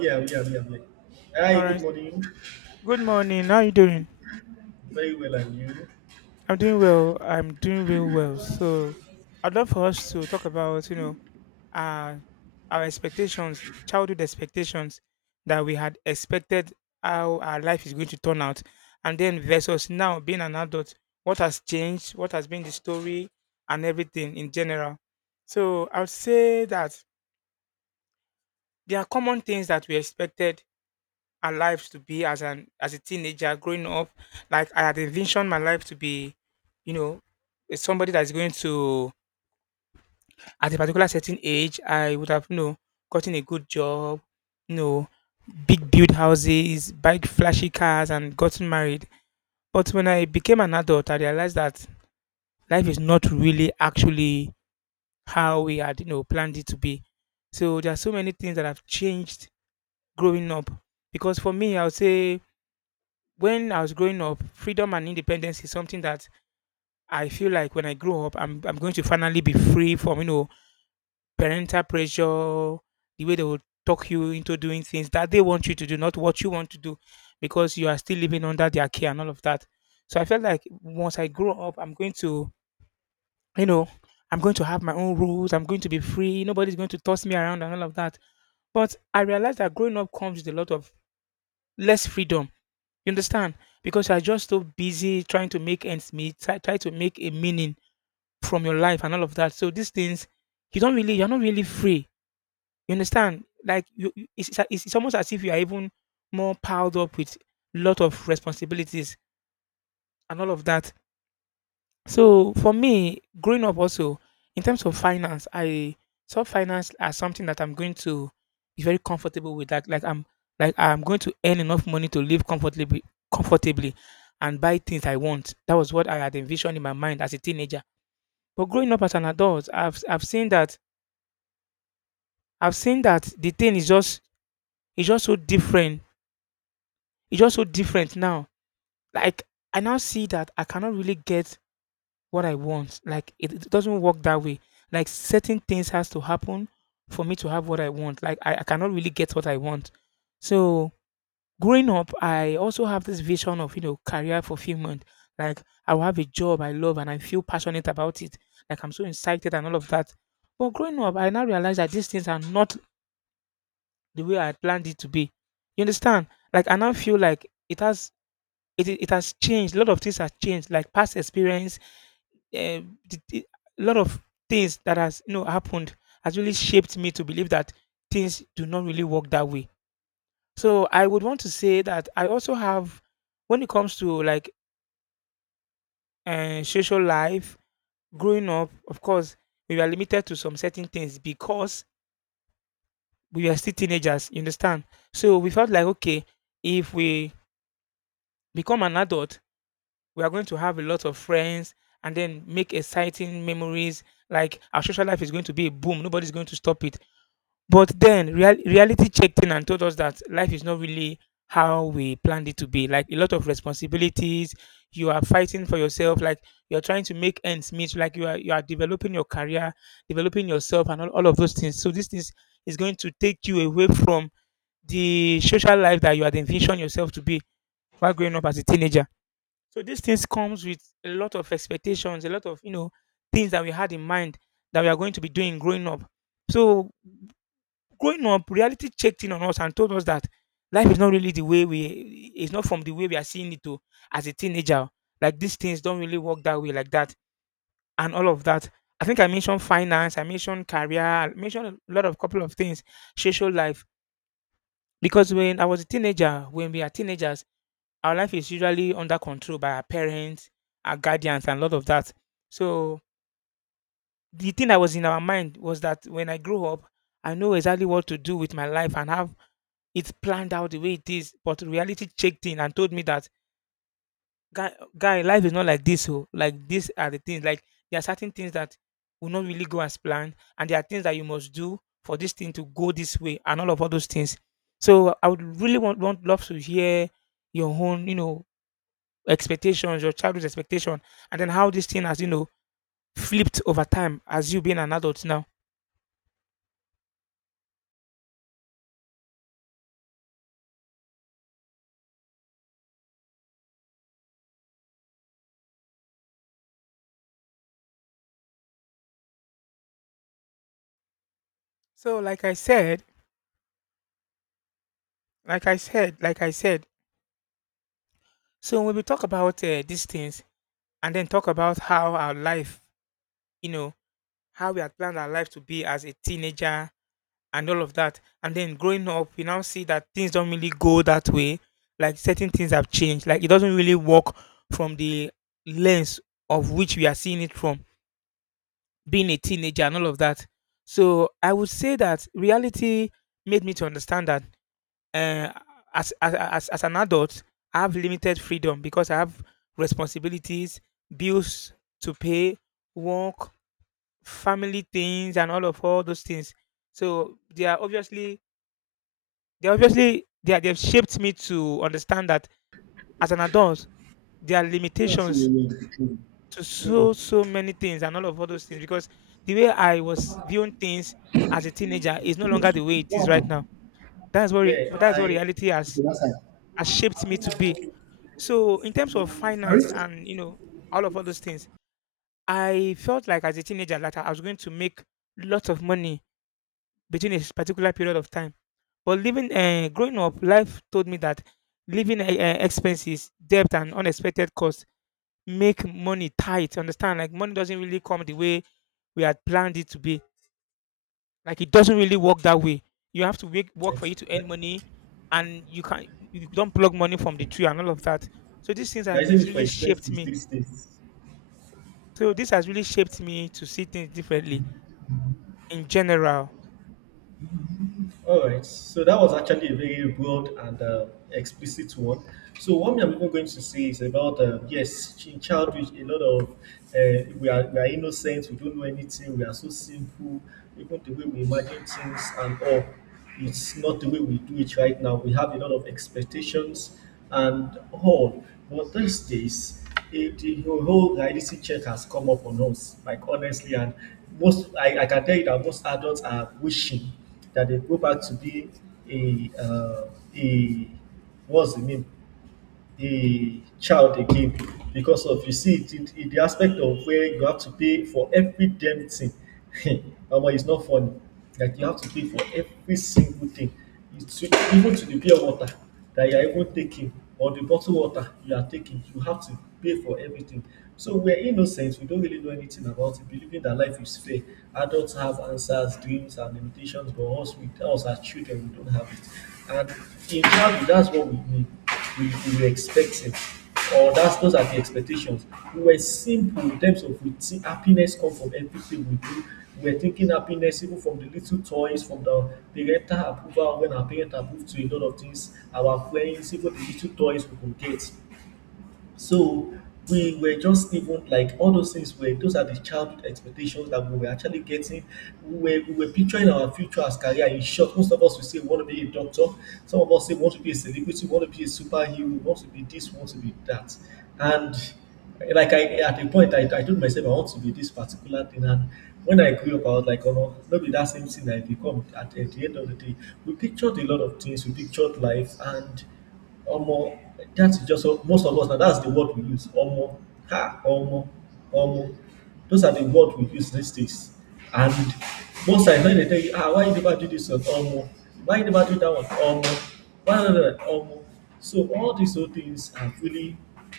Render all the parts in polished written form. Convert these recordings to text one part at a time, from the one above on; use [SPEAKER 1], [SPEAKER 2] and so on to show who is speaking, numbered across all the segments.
[SPEAKER 1] Yeah, yeah, yeah, yeah. Hi,
[SPEAKER 2] All right.
[SPEAKER 1] good morning.
[SPEAKER 2] Good morning. How are you doing?
[SPEAKER 1] Very well, and you?
[SPEAKER 2] I'm doing well. I'm doing real well. So, I'd love for us to talk about, uh, our expectations, childhood expectations that we had expected how our life is going to turn out, and then versus now being an adult, what has changed, what has been the story, and everything in general. So, I would say that there are common things that we expected our lives to be as a teenager growing up. Like I had envisioned my life to be, you know, somebody that's going to, at a particular certain age, I would have gotten a good job, you know, big build houses, buy flashy cars, and gotten married. But when I became an adult, I realized that life is not really actually how we had planned it to be. So there are so many things that have changed growing up. Because for me, I would say when I was growing up, freedom and independence is something that I feel like when I grow up, I'm going to finally be free from parental pressure, the way they will talk you into doing things that they want you to do, not what you want to do, because you are still living under their care and all of that. So I felt like once I grow up, I'm going to, you know, I'm going to have my own rules. I'm going to be free. Nobody's going to toss me around and all of that. But I realized that growing up comes with a lot of less freedom, you understand? Because you're just so busy trying to make ends meet, try to make a meaning from your life and all of that. So these things, you don't really, you're not really free. You understand? Like it's it's almost as if you are even more piled up with lot of responsibilities and all of that. So for me, growing up also, in terms of finance, I saw finance as something that I'm going to be very comfortable with. Like I'm going to earn enough money to live comfortably and buy things I want. That was what I had envisioned in my mind as a teenager. But growing up as an adult, I've seen that I've seen that the thing is just it's just so different. It's just so different now. Like I now see that I cannot really get what I want. Like it doesn't work that way. Like certain things has to happen for me to have what I want. Like I cannot really get what I want. So growing up, I also have this vision of career fulfillment. Like I will have a job I love and I feel passionate about it. Like I'm so excited and all of that. But growing up, I now realize that these things are not the way I planned it to be. You understand? Like I now feel like it has it has changed. A lot of things have changed. Like past experience, uh, the, the- a lot of things that has happened has really shaped me to believe that things do not really work that way. So I would want to say that I also have, when it comes to like social life, growing up, of course, we were limited to some certain things because we were still teenagers. You understand? So we felt like, okay, if we become an adult, we are going to have a lot of friends and then make exciting memories. Like our social life is going to be a boom. Nobody's going to stop it. But then reality checked in and told us that life is not really how we planned it to be. Like a lot of responsibilities, you are fighting for yourself, like you're trying to make ends meet, like you are developing your career, developing yourself and all of those things. So this is going to take you away from the social life that you had envisioned yourself to be while growing up as a teenager. So these things comes with a lot of expectations, a lot of things that we had in mind that we are going to be doing growing up. So growing up, reality checked in on us and told us that life is not really the way we, it's not from the way we are seeing it to as a teenager. Like these things don't really work that way like that and all of that. I think I mentioned finance, I mentioned career, I mentioned a lot of couple of things, social life. Because when I was a teenager, when we are teenagers, our life is usually under control by our parents, our guardians, and a lot of that. So the thing that was in our mind was that when I grow up, I know exactly what to do with my life and have it's planned out the way it is, but reality checked in and told me that, guy, guy, life is not like this. Oh, like these are the things. Like there are certain things that will not really go as planned, and there are things that you must do for this thing to go this way, and all of all those things. So I would really want love to hear your own, expectations, your childhood expectation, and then how this thing has, flipped over time as you being an adult now. So, like I said, like I said, like I said, so when we talk about these things, and then talk about how our life, you know, how we had planned our life to be as a teenager and all of that. And then growing up, we now see that things don't really go that way. Like certain things have changed. Like it doesn't really work from the lens of which we are seeing it from being a teenager and all of that. So I would say that reality made me to understand that, uh, as an adult, I have limited freedom because I have responsibilities, bills to pay, work, family things, and all of all those things. So they are obviously, they are obviously, they've shaped me to understand that as an adult there are
[SPEAKER 1] Yeah, sure, yeah,
[SPEAKER 2] limitations
[SPEAKER 1] yeah, sure.
[SPEAKER 2] to
[SPEAKER 1] Hmm.
[SPEAKER 2] so many things and all of all those things because the way I was viewing things as a teenager is no longer the
[SPEAKER 1] Good.
[SPEAKER 2] way it
[SPEAKER 1] What
[SPEAKER 2] is right now.
[SPEAKER 1] happened? Yeah,
[SPEAKER 2] That's what
[SPEAKER 1] I
[SPEAKER 2] reality
[SPEAKER 1] Okay, that's it.
[SPEAKER 2] has shaped me to be. So in terms of
[SPEAKER 1] Sorry?
[SPEAKER 2] finance and all of all those things, I felt like as a teenager that I was going to make lots of money between particular period of time. But living, growing up, life told me that living expenses, debt, and unexpected costs make money tight. Understand? Like money doesn't really come the way we had planned it to be. Like it doesn't really work that way. You have to work for you to earn
[SPEAKER 1] What?
[SPEAKER 2] money, and you can not, you don't plug money from the tree and all of that. So these things
[SPEAKER 1] Yeah,
[SPEAKER 2] have
[SPEAKER 1] I said it for
[SPEAKER 2] really shaped
[SPEAKER 1] expenses
[SPEAKER 2] me.
[SPEAKER 1] these days.
[SPEAKER 2] So this has really shaped me to see things differently in general.
[SPEAKER 1] All right, so that was actually a very broad and explicit one. So what I'm even going to say is about yes, in childhood, a lot of we are innocent, we don't know anything, we are so simple, even the way we imagine things and all. It's not the way we do it right now. We have a lot of expectations and all. But these days, the whole reality check has come up on us, like honestly, and most I can tell you that most adults are wishing that they go back to be a uh, a what's the name, the child again, because of, you see it, the aspect of where you have to pay for every damn thing. Omo, it's not funny. Like you have to pay for every single thing. Even to the pure water that you are even taking, or the bottled water you are taking. You have to pay for everything. So we're innocent. We don't really know anything about it, believing that life is fair. Adults have answers, dreams, and limitations, but us, us as children, we don't have it. And in childhood, that's what we need, we were expecting, or that's, those are the expectations. We were simple in terms of, we think happiness comes from everything we do. We were thinking happiness even from the little toys, from the parental approval when our parents approve to a lot of things, our friends, even the little toys we could get. So we were just even like all those things were, those are the childhood expectations that we were actually getting. We were picturing our future as career. In short, most of us will say we want to be a doctor. Some of us say we want to be a celebrity, we want to be a superhero, we want to be this, we want to be that. And like, I at a point I told myself I want to be this particular thing, and when I grew up I was like, oh no, maybe that same thing I become, at the end of the day. We pictured a lot of things, we pictured life and Omo, that's just most of us now, that's the word we use. Omo, ah, omo, omo. Those are the word we use these days. And most times when they tell you, ah, why you never do this one? Omo, why you never do that one? Omo, why not that? Omo. So all these old things are really,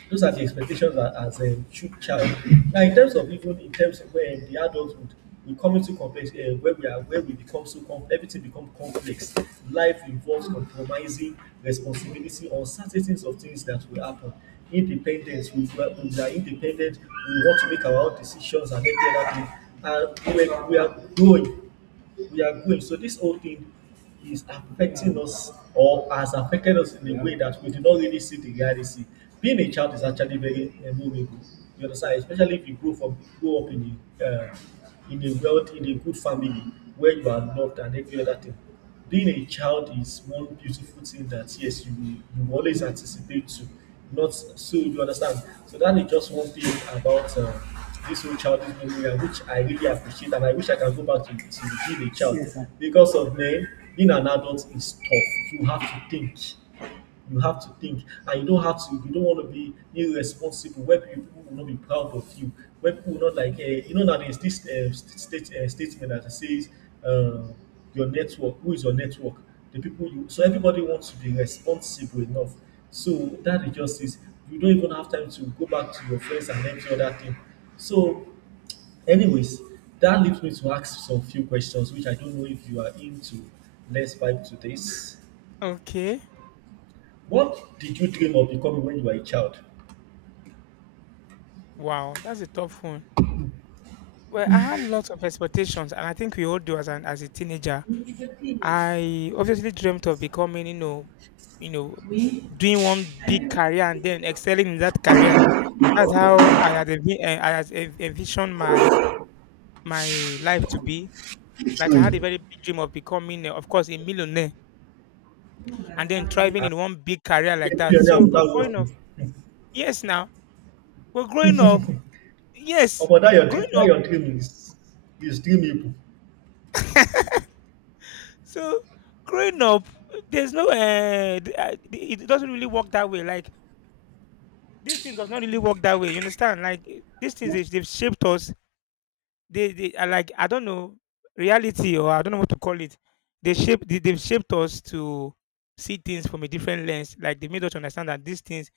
[SPEAKER 1] those are the expectations that as a child. Now in terms of, even in terms of when the adulthood, we coming too complex, where we are, where we become so com everything become complex. Life involves compromising, responsibility, uncertainties of things that will happen, independence. We are independent, we want to make our own decisions and every other thing, and we are growing, we are going. So this whole thing is affecting us, or has affected us, in a way that we do not really see the reality. Being a child is actually very memorable. You understand, especially if you grow up in a wealth in a good family where you are loved and every other thing. Being a child is one beautiful thing that, yes, you always anticipate to, not so, you understand. So that is just one thing about this whole childhood memory, which I really appreciate, and I wish I can go back to being a child. Yes, sir. Because of men, being an adult is tough. You have to think and you don't have to. If you don't want to be irresponsible, where people will not be proud of you, where people will not like, you know, now there's this statement that says, uh, your network, who is your network, the people you. So everybody wants to be responsible enough. So that is just is, you don't even have time to go back to your friends and empty other thing. So, anyways, that leaves me to ask some few questions, which I don't know if you are into. Let's vibe to this.
[SPEAKER 2] Okay.
[SPEAKER 1] What did you dream of becoming when you were a child?
[SPEAKER 2] Wow, that's a tough one. Well, I had lots of expectations, and I think we all do as an as a teenager.
[SPEAKER 1] Me?
[SPEAKER 2] I obviously dreamt of becoming, you know, doing one
[SPEAKER 1] I
[SPEAKER 2] big
[SPEAKER 1] didn't.
[SPEAKER 2] career and then excelling in that career. That's how I had envisioned my life to be. Like I had a
[SPEAKER 1] Literally.
[SPEAKER 2] very big dream of becoming, eh, of course, a millionaire and then
[SPEAKER 1] Understand anything.
[SPEAKER 2] thriving
[SPEAKER 1] And a
[SPEAKER 2] in one big career like that.
[SPEAKER 1] millionaire
[SPEAKER 2] So, but
[SPEAKER 1] without
[SPEAKER 2] growing up,
[SPEAKER 1] working.
[SPEAKER 2] yes, now, but growing up,
[SPEAKER 1] Oh,
[SPEAKER 2] yes,
[SPEAKER 1] but that your,
[SPEAKER 2] growing
[SPEAKER 1] that
[SPEAKER 2] up.
[SPEAKER 1] your dream is, dreamable.
[SPEAKER 2] So growing up, there's no. It it doesn't really work that way. Like this thing does not really work that way. You understand? Like eh, these things, they've shaped us. They are like, I don't know, reality or I don't know what to call it. They've shaped us to see things from a different lens. Like they made us understand that these things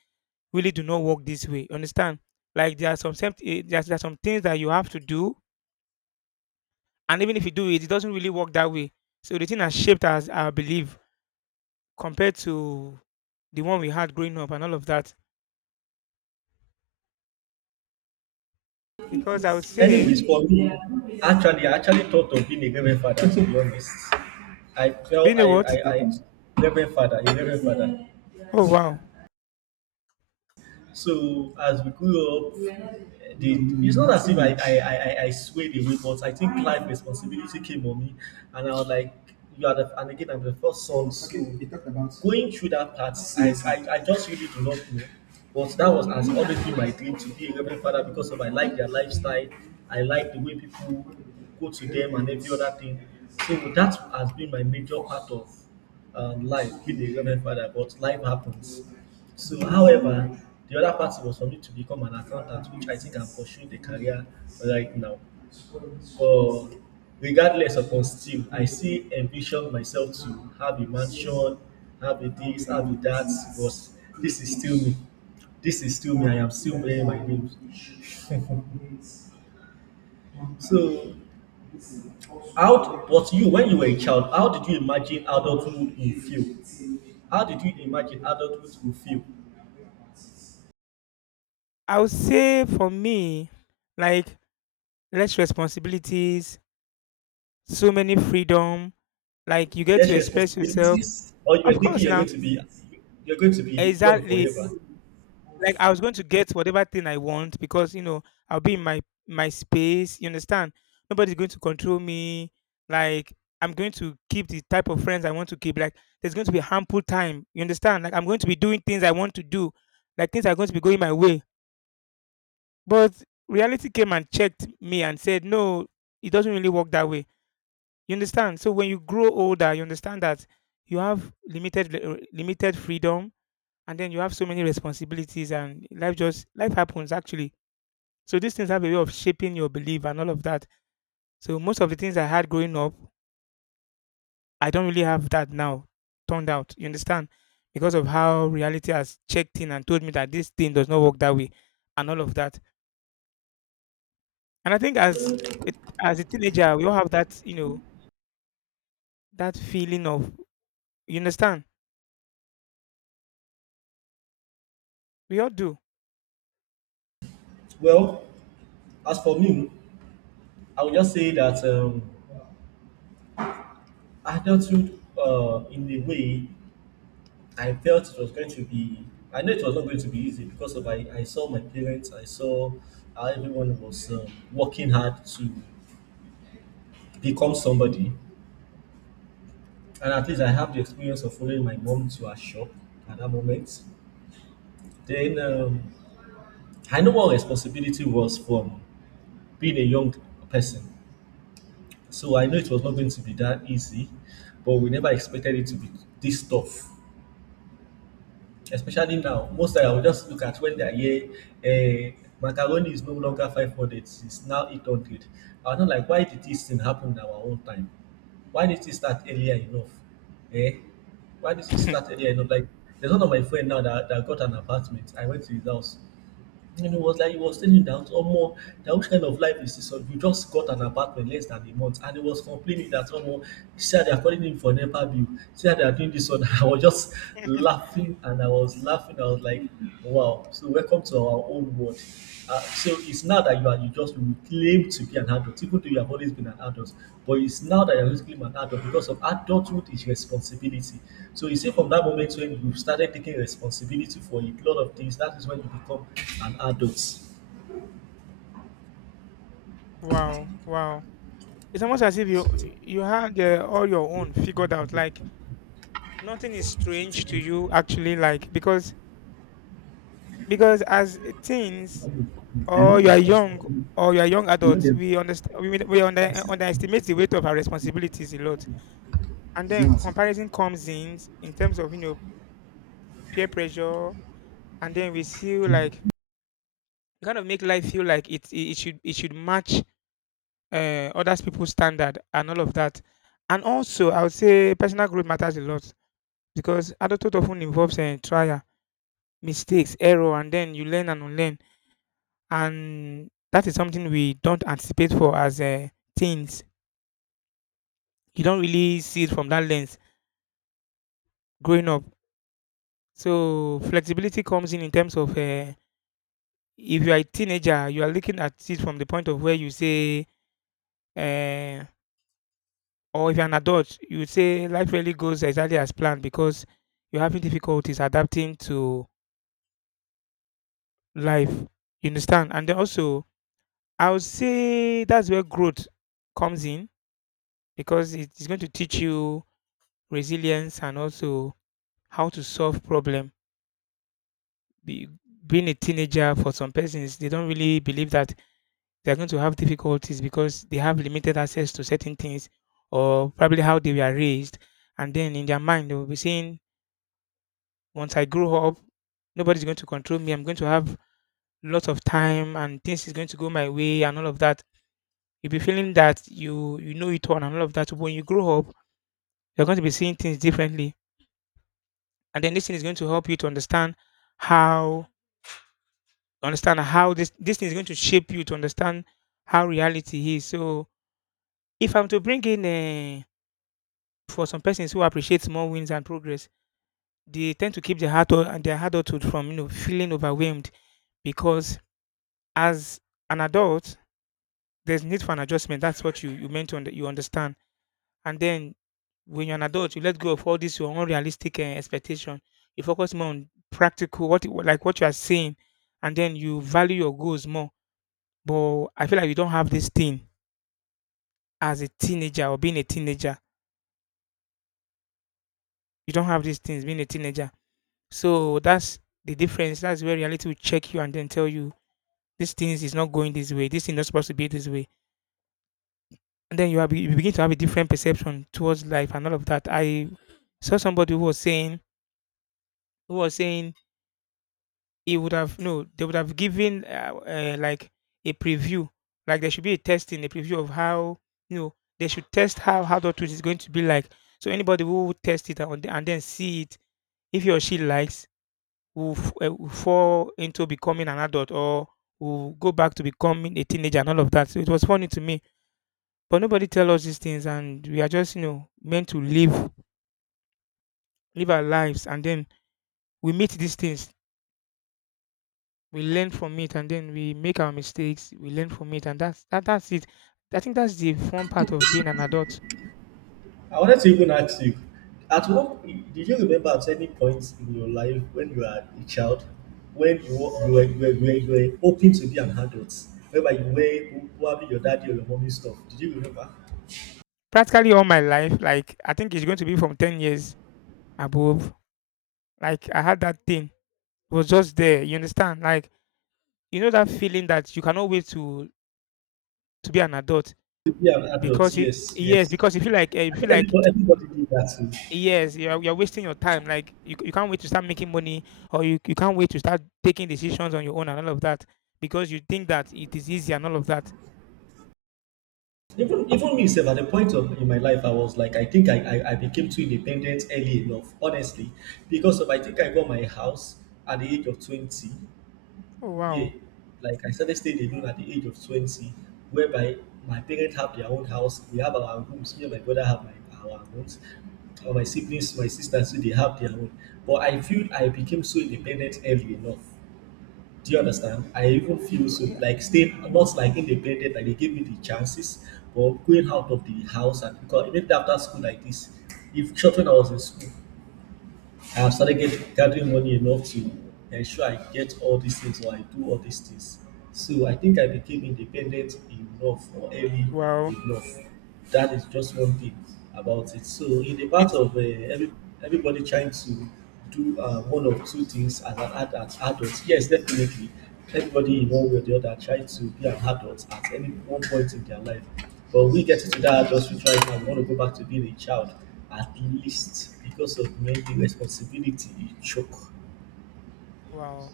[SPEAKER 2] really do not work this way. You understand? There's, there are some things that you have to do, and even if you do it, it doesn't really work that way. So the thing has shaped us, our belief compared to the one we had growing up and all of that. Because I would say,
[SPEAKER 1] Anyways, for me, actually, I actually thought of being a reverend father, to be honest. I felt
[SPEAKER 2] being a
[SPEAKER 1] I,
[SPEAKER 2] what?
[SPEAKER 1] I reverend father, a reverend father.
[SPEAKER 2] Oh wow!
[SPEAKER 1] So as we grew up, the, it's not as if I swayed away, but I think life responsibility came on me, and I was like, and again, I'm the first son, so okay, you talked about going through that part. I just really do not know. But that was has always been my dream to be a reverend father, because of I like their lifestyle, I like the way people go to them and every other thing. So that has been my major part of life with a reverend father, but life happens. So, however, the other part was for me to become an accountant, which I think I'm pursuing the career right now. But regardless upon still, I still envision myself to have a mansion, have a this, have a that, but this is still me. This is still me. I am still playing my games. So, how? But you, when you were a child, how did you imagine adulthood will feel? How did you imagine adulthood will feel?
[SPEAKER 2] I would say for me, like less responsibilities, so many freedom. Like you get to
[SPEAKER 1] Less
[SPEAKER 2] express yourself.
[SPEAKER 1] responsibilities, or you
[SPEAKER 2] Of
[SPEAKER 1] were thinking
[SPEAKER 2] course,
[SPEAKER 1] you're
[SPEAKER 2] now
[SPEAKER 1] going to be you're going to be young
[SPEAKER 2] exactly,
[SPEAKER 1] forever.
[SPEAKER 2] like I was going to get whatever thing I want because you know I'll be in my space. You understand? Nobody's going to control me. Like I'm going to keep the type of friends I want to keep. Like there's going to be ample time. You understand? Like I'm going to be doing things I want to do. Like things are going to be going my way. But reality came and checked me and said, no, it doesn't really work that way. You understand? So when you grow older, you understand that you have limited limited freedom, and then you have so many responsibilities and life just life happens actually, so these things have a way of shaping your belief and all of that. So most of the things I had growing up, I don't really have that now. Turned out, you understand, because of how reality has checked in and told me that this thing does not work that way, and all of that. And I think it, as a teenager, we all have that, you know, that feeling of, you understand, we all do.
[SPEAKER 1] Well, as for me, I would just say that adulthood, in a way, I felt it was going to be. I know it was not going to be easy, because of I saw my parents, I saw how everyone was working hard to become somebody, and at least I have the experience of following my mom to her shop at that moment. Then I know what responsibility was from being a young person. So I know it was not going to be that easy, but we never expected it to be this tough. Especially now, most time I will just look at when they are here. Uh, macaroni is no longer 500; it's now 800. I'm not like, why did this thing happen in our own time? Why did it start earlier enough? Eh? Why did it start earlier enough? Like, there's one of my friend now that got an apartment. I went to his house. And he was like, he was telling that, Omo, that which kind of life is this one? You just got an apartment less than a month, and he was complaining that, Omo, he said they are calling him for NEPA bill, said they are doing this one. I was just laughing, and I was laughing. I was like, wow. So welcome to our own world. So it's now that you just you claim to be an adult, even though you have always been an adult, but it's now that you're basically an adult, because of adulthood is responsibility. So you see, from that moment when you started taking responsibility for a lot of things, that is when you become an adult. So
[SPEAKER 2] Wow, wow. It's almost as if you had all your own figured out. Like nothing is strange
[SPEAKER 1] take it.
[SPEAKER 2] to you actually. Like because as teens
[SPEAKER 1] Okay. I, and
[SPEAKER 2] or
[SPEAKER 1] know
[SPEAKER 2] you
[SPEAKER 1] you
[SPEAKER 2] are
[SPEAKER 1] talk so
[SPEAKER 2] young
[SPEAKER 1] much.
[SPEAKER 2] or you are young
[SPEAKER 1] You know
[SPEAKER 2] adult,
[SPEAKER 1] them.
[SPEAKER 2] we understand
[SPEAKER 1] I see.
[SPEAKER 2] underestimate the weight of our responsibilities a lot. And
[SPEAKER 1] It's
[SPEAKER 2] then
[SPEAKER 1] not answer.
[SPEAKER 2] comparison comes in terms of you know peer pressure, and then we feel like we kind of make life feel like it should match others people's standard and all of that. And also, I would say personal growth matters a lot because adulthood often involves trial, mistakes, error, and then you learn and unlearn. And that is something we don't anticipate for as teens. You don't really see it from that lens growing up. So flexibility comes in terms of if you are a teenager, you are looking at it from the point of where you say, uh, or if you're an adult, you would say life really goes exactly as planned because you're having difficulties adapting to life. You understand? And then also, I would say that's where growth comes in because it is going to teach you resilience and also how to solve problems. be, Being a teenager, for some persons, they don't really believe that they're going to have difficulties because they have limited access to certain things or probably how they were raised. And then in their mind, they will be saying, once I grow up, nobody's going to control me. I'm going to have lots of time and things is going to go my way and all of that. You'll be feeling that you know it all and all of that. So when you grow up, you're going to be seeing things differently. And then this thing is going to help you to understand how how this thing is going to shape you to understand how reality is. So if I'm to bring in uh, for some persons who appreciate small wins and progress, they tend to keep their heart and their adulthood from you know feeling overwhelmed because as an adult, there's need for an adjustment. That's what you meant to you understand. And then when you're an adult, you let go of all this your unrealistic expectation. You focus more on practical like what you are saying, and then you value your goals more. But I feel like you don't have this thing as a teenager or being a teenager. You don't have these things being a teenager. So that's the difference. That's where reality will check you and then tell you these things is not going this way. This thing is not supposed to be this way. And then you begin to have a different perception towards life and all of that. I saw somebody who was saying he would have no, they would have given like a preview, like there should be a testing, a preview of how you know they should test how adulthood is going to be like. So anybody who would test it and then see it, if he or she likes, who fall into becoming an adult or who go back to becoming a teenager and all of that. So it was funny to me. But nobody tell us these things and we are just, you know, meant to live our lives, and then we meet these things. We learn from it and then we make our mistakes. We learn from it, and that's that's it. I think that's the fun part of being an adult.
[SPEAKER 1] I wanted to even ask you, at what did you remember at any point in your life when you were a child, when you were, you were, you were, you were, you were hoping to be an adult, whereby you were probably your daddy or your mommy stuff? Did you remember
[SPEAKER 2] Practically all my life, like I think it's going to be from 10 years above. Like I had that thing. It was just there. You understand? Like you know that feeling that you cannot wait to be an adult
[SPEAKER 1] to be an adult?
[SPEAKER 2] because you,
[SPEAKER 1] Yes,
[SPEAKER 2] yes,
[SPEAKER 1] yes.
[SPEAKER 2] because you feel like you
[SPEAKER 1] I
[SPEAKER 2] feel
[SPEAKER 1] think
[SPEAKER 2] like
[SPEAKER 1] everybody did that too.
[SPEAKER 2] yes, you're wasting your time. Like you can't wait to start making money, or you can't wait to start taking decisions on your own and all of that because you think that it is easy and all of that.
[SPEAKER 1] Even me self at a point of in my life I was like, I think I became too independent early enough, honestly. Because of I think I got my house at the age of 20.
[SPEAKER 2] Oh
[SPEAKER 1] Yeah,
[SPEAKER 2] wow!
[SPEAKER 1] like I started staying alone at the age of 20, whereby my parents have their own house, we have our rooms, me and my brother have my, our rooms, or my siblings, my sisters, so they have their own. But I feel I became so independent early enough. Do you understand? I even feel
[SPEAKER 2] Also,
[SPEAKER 1] so
[SPEAKER 2] yeah,
[SPEAKER 1] like staying not
[SPEAKER 2] wow!
[SPEAKER 1] like independent, like they gave me the chances, but going out of the house. And because even after school like this, if short when I was in school, I have started gathering money enough to ensure I get all these things or I do all these things. So I think I became independent enough or early
[SPEAKER 2] Wow!
[SPEAKER 1] enough. That is just one thing about it. So in the part
[SPEAKER 2] It's
[SPEAKER 1] of every, everybody trying to do one or two things as an ad- as adult, yes, definitely. Everybody in one way or the other try to be an adult at any one point in their life. But we get into that adulthood right now, we want to go back to being a child at least because of maybe responsibility, you choke.
[SPEAKER 2] wow!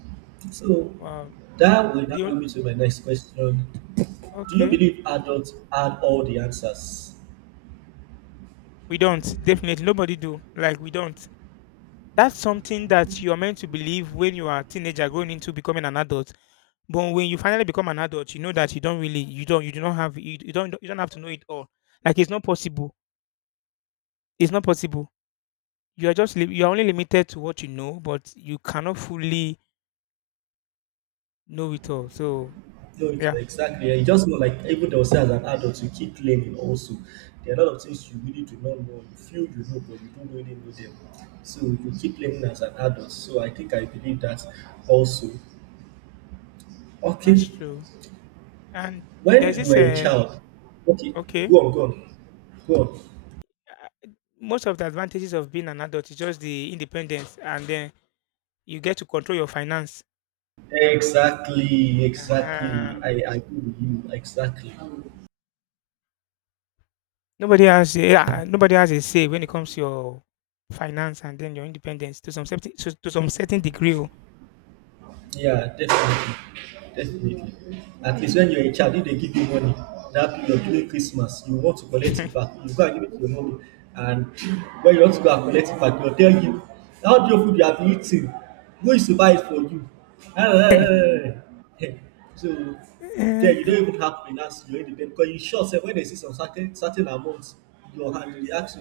[SPEAKER 1] So
[SPEAKER 2] Wow!
[SPEAKER 1] that will now
[SPEAKER 2] The,
[SPEAKER 1] bring me to my next question. Do you
[SPEAKER 2] okay,
[SPEAKER 1] believe adults had all the answers?
[SPEAKER 2] we don't, definitely nobody do, like we don't. That's something that you are meant to believe when you are a teenager going into becoming an adult. But when you finally become an adult, you know that you don't really, you don't, you do not have, you, you don't have to know it all. Like it's not possible. It's not possible. You are just, you are only limited to what you know, but you cannot fully know it all. So
[SPEAKER 1] No, it's
[SPEAKER 2] yeah,
[SPEAKER 1] exactly. You just know, like even they'll say as an adult, you keep learning also. There are a lot of things you really do not know. You feel you know, but you don't really know them. So you keep learning as an adult. So I think I believe that also.
[SPEAKER 2] that's
[SPEAKER 1] Okay.
[SPEAKER 2] true. And there's
[SPEAKER 1] When you
[SPEAKER 2] this,
[SPEAKER 1] were a child, okay,
[SPEAKER 2] okay,
[SPEAKER 1] go on, go on, go on.
[SPEAKER 2] uh, most of the advantages of being an adult is just the independence, and then you get to control your finance.
[SPEAKER 1] Exactly, exactly.
[SPEAKER 2] Uh-huh.
[SPEAKER 1] I agree with you. Exactly.
[SPEAKER 2] Nobody has a say when it comes to your finance and then your independence to to some certain degree. Oh.
[SPEAKER 1] Yeah, definitely. Definitely. At least when you're a child, if they give you money, that period during Christmas, you want to collect it back. You go and give it to your mommy. And when you want to go and collect it back, they'll tell you, how do you food you have eaten? Who is to buy it for you? So then you
[SPEAKER 2] Eh,
[SPEAKER 1] don't even have finance, you're in the debt. Because you sure say when they see some certain amounts, your hand reacts.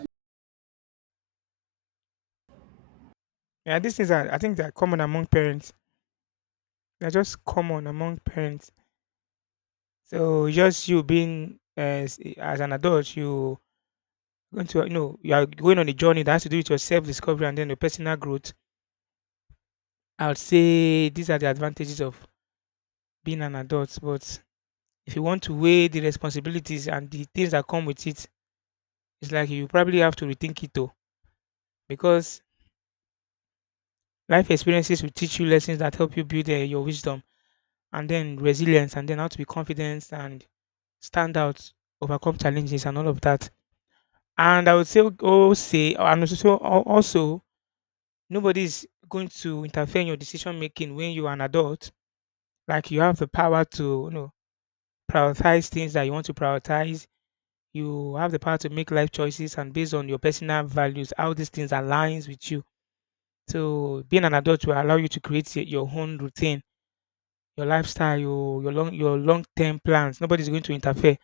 [SPEAKER 2] yeah, these things are, I think they're common among parents. They're just common among parents. So just you being as an adult, you going to you know you are going on a journey that has to do with your self discovery and then your personal growth. I would say these are the advantages of being an adult. But if you want to weigh the responsibilities and the things that come with it, it's like you probably have to rethink it though, because life experiences will teach you lessons that help you build your wisdom and then resilience and then how to be confident and stand out, overcome challenges and all of that. And I would say, oh, say, and also, so, al- also, nobody's going to interfere in your decision making when you are an adult. Like you have the power to, you know, prioritize things that you want to prioritize. You have the power to make life choices and based on your personal values, how these things aligns with you. So being an adult will allow you to create your own routine, your lifestyle, your long term plans. Nobody's going to interfere.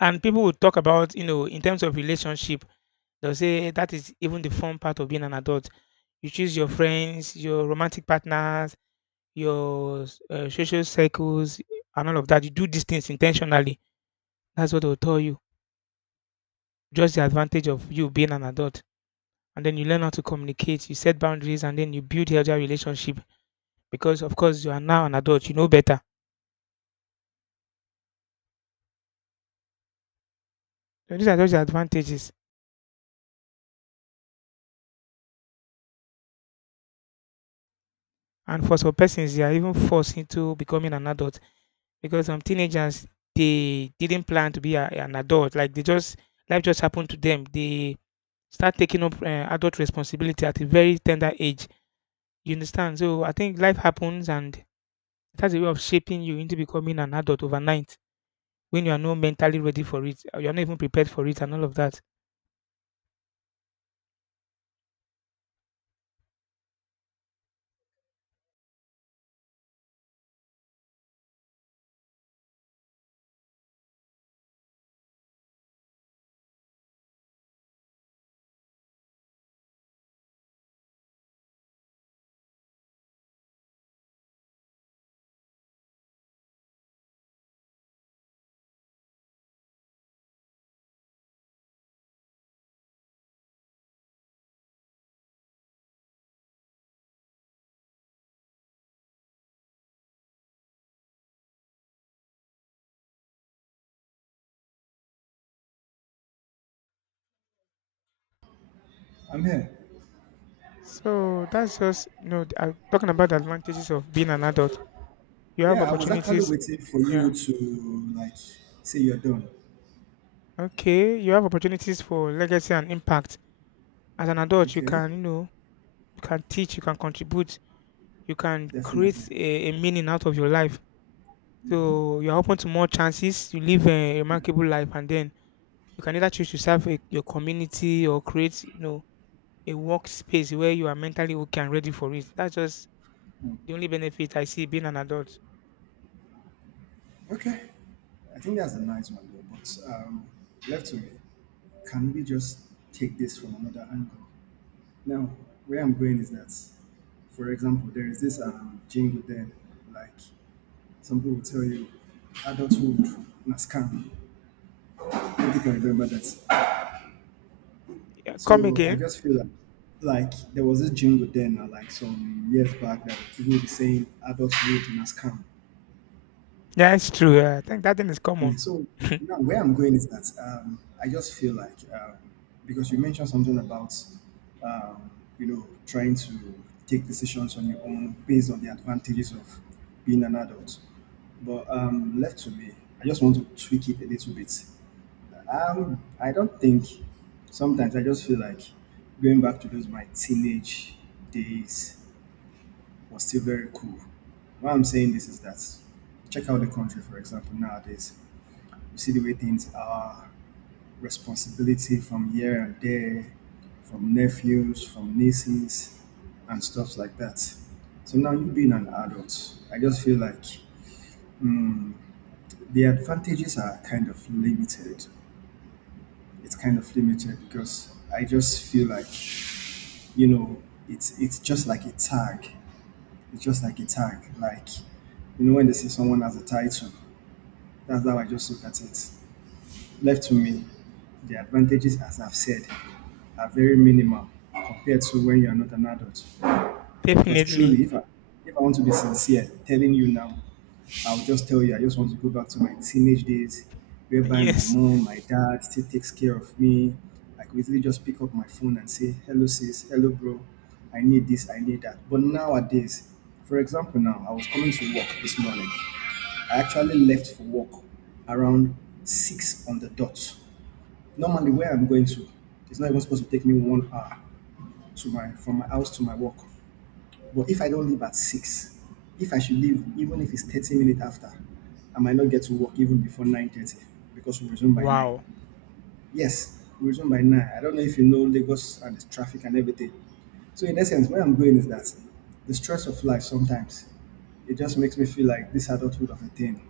[SPEAKER 2] And people will talk about, you know, in terms of relationship, they'll say, "Eh, that is even the fun part of being an adult. You choose your friends, your romantic partners, social circles, and all of that. You do these things intentionally." That's what they'll tell you. Just the advantage of you being an adult. And then you learn how to communicate, you set boundaries, and then you build healthier relationship because, of course, you are now an adult. You know better. So these are just the advantages. And for some persons, they are even forced into becoming an adult because some teenagers they didn't plan to be an adult. Like they just life just happened to them. They start taking up adult responsibility at a very tender age. You understand? So I think life happens and it has a way of shaping you into becoming an adult overnight when you are not mentally ready for it. Or you are not even prepared for it and all of that.
[SPEAKER 1] I'm here.
[SPEAKER 2] So that's just you know talking about the advantages of being an adult. You have
[SPEAKER 1] Yeah, I was actually
[SPEAKER 2] opportunities.
[SPEAKER 1] waiting for you
[SPEAKER 2] Yeah.
[SPEAKER 1] to like say you're done.
[SPEAKER 2] Okay, you have opportunities for legacy and impact. As an adult, you
[SPEAKER 1] Okay,
[SPEAKER 2] can, you know, you can teach, you can contribute, you can
[SPEAKER 1] definitely.
[SPEAKER 2] create a meaning out of your life. So you're open to more chances. You live a remarkable life, and then you can either choose to serve your community or create, you know, a workspace where you are mentally okay and ready for it. That's just the only benefit I see being an adult.
[SPEAKER 1] Okay, I think that's a nice one though. But left to me, can we just take this from another angle? Now, where I'm going is that, for example, there is this jingle there, like some people will tell you, adulthood na scam. Hope you can remember that.
[SPEAKER 2] Yeah, come
[SPEAKER 1] So I
[SPEAKER 2] again.
[SPEAKER 1] just feel like there was this jingle then, like some years back, that people would be saying adulthood in a come."
[SPEAKER 2] Yeah, it's true. Yeah, I think that thing is common.
[SPEAKER 1] Mm, so now where I'm going is that I just feel like because you mentioned something about um, you know trying to take decisions on your own based on the advantages of being an adult, but left to me, I just want to tweak it a little bit. I don't think. Sometimes I just feel like going back to those my teenage days was still very cool. Why I'm saying this is that check out the country, for example, nowadays. You see the way things are, responsibility from here and there, from nephews, from nieces, and stuff like that. So now you being an adult, I just feel like mm, the advantages are kind of limited. It's kind of limited because I just feel like you know it's just like a tag. It's just like a tag. Like you know when they say someone has a title, that's how I just look at it. Left to me, the advantages as I've said are very minimal compared to when you are not an adult. Because
[SPEAKER 2] Definitely.
[SPEAKER 1] truly, if I want to be sincere, telling you now, I'll just tell you I just want to go back to my teenage days, whereby my
[SPEAKER 2] Yes.
[SPEAKER 1] mom, my dad still takes care of me. I could easily just pick up my phone and say, "Hello, sis. Hello, bro. I need this. I need that." But nowadays, for example, now I was coming to work this morning. I actually left for work around 6 on the dot. Normally, where I'm going to, it's not even supposed to take me 1 hour to my from my house to my work. But if I don't leave at 6, if I should leave, even if it's 30 minutes after, I might not get to work even before 9:30 because we resume by 9.
[SPEAKER 2] Wow.
[SPEAKER 1] Yes, we resume by 9. I don't know if you know Lagos and the traffic and everything. So in essence, where I'm going is that the stress of life sometimes it just makes me feel like this adulthood of a thing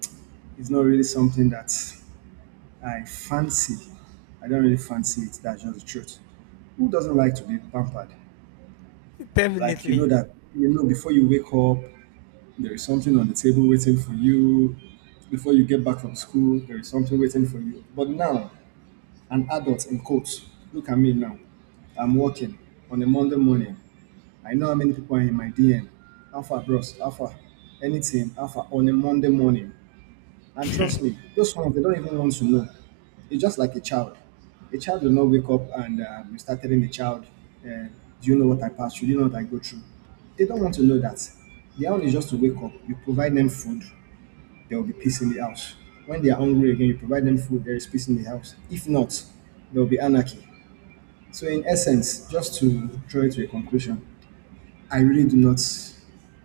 [SPEAKER 1] is not really something that I fancy. I don't really fancy it. That's just the truth. Who doesn't like to be pampered? Like you
[SPEAKER 2] Definitely.
[SPEAKER 1] know that you know before you wake up, there is something on the table waiting for you. Before you get back from school, there is something waiting for you. But now, an adult in quotes, look at me now. I'm working on a Monday morning. I know how many people are in my DM. Alpha bros, Alpha, anything, Alpha on a Monday morning. And trust me, those ones they don't even want to know. It's just like a child. A child will not wake up and you start telling a child, uh, "Do you know what I passed through? Do you know what I go through?" They don't want to know that. Their own is just to wake up. You provide them food, there will be peace in the house. When they are hungry again, you provide them food. There is peace in the house. If not, there will be anarchy. So, in essence, just to draw it to a conclusion, I really do not.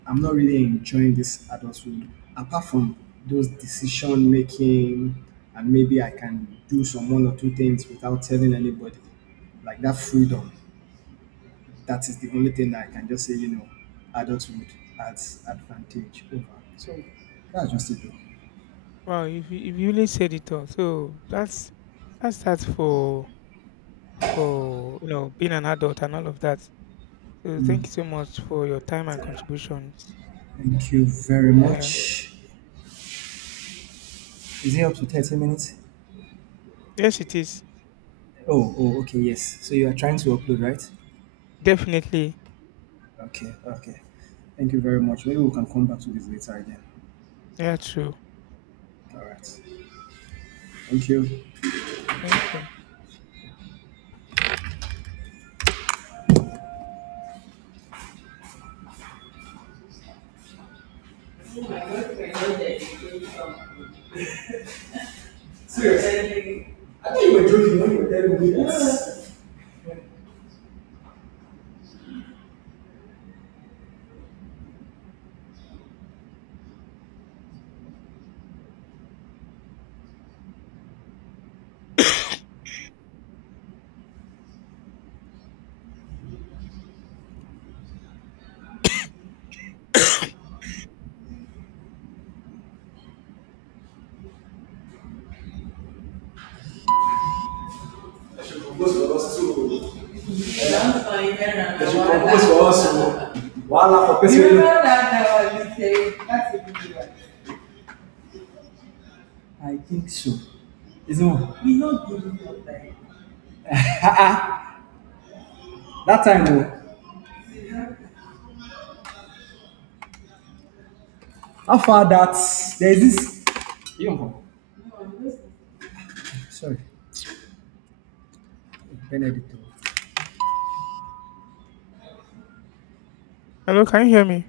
[SPEAKER 1] I'm not really enjoying this adulthood, apart from those decision making, and maybe I can do some one or two things without telling anybody. Like that freedom, that is the only thing that I can just say, you know, adulthood adds advantage over. So that's just it. Though.
[SPEAKER 2] Wow, if you really said it all. So that's that for you know being an adult and all of that. So thank
[SPEAKER 1] Mm,
[SPEAKER 2] you so much for your time and contributions.
[SPEAKER 1] thank you very
[SPEAKER 2] Yeah.
[SPEAKER 1] much. Is it up to 30 minutes?
[SPEAKER 2] Yes it is.
[SPEAKER 1] Oh, oh, okay, yes. So you are trying to
[SPEAKER 2] Mm.
[SPEAKER 1] upload, right?
[SPEAKER 2] Definitely.
[SPEAKER 1] Okay, okay. Thank you very much. Maybe we can come back to this later again.
[SPEAKER 2] Yeah, true.
[SPEAKER 1] All right. Thank you.
[SPEAKER 2] Thank you.
[SPEAKER 1] There's a purpose for us. Oh. Purpose. You know you. That I was saying that's a good one. I think so. Isn't it? He's not giving up like that time. Oh, how far that there is this. You don't come. No, I'm just sorry, Benedict.
[SPEAKER 2] Hello, can you hear me?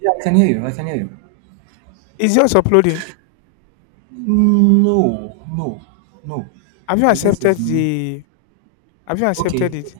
[SPEAKER 1] Yeah, I can hear you. I can hear you.
[SPEAKER 2] Is yours uploading?
[SPEAKER 1] No, no, no.
[SPEAKER 2] Have you
[SPEAKER 1] I guess
[SPEAKER 2] accepted
[SPEAKER 1] it's n-
[SPEAKER 2] the have you
[SPEAKER 1] okay.
[SPEAKER 2] accepted it?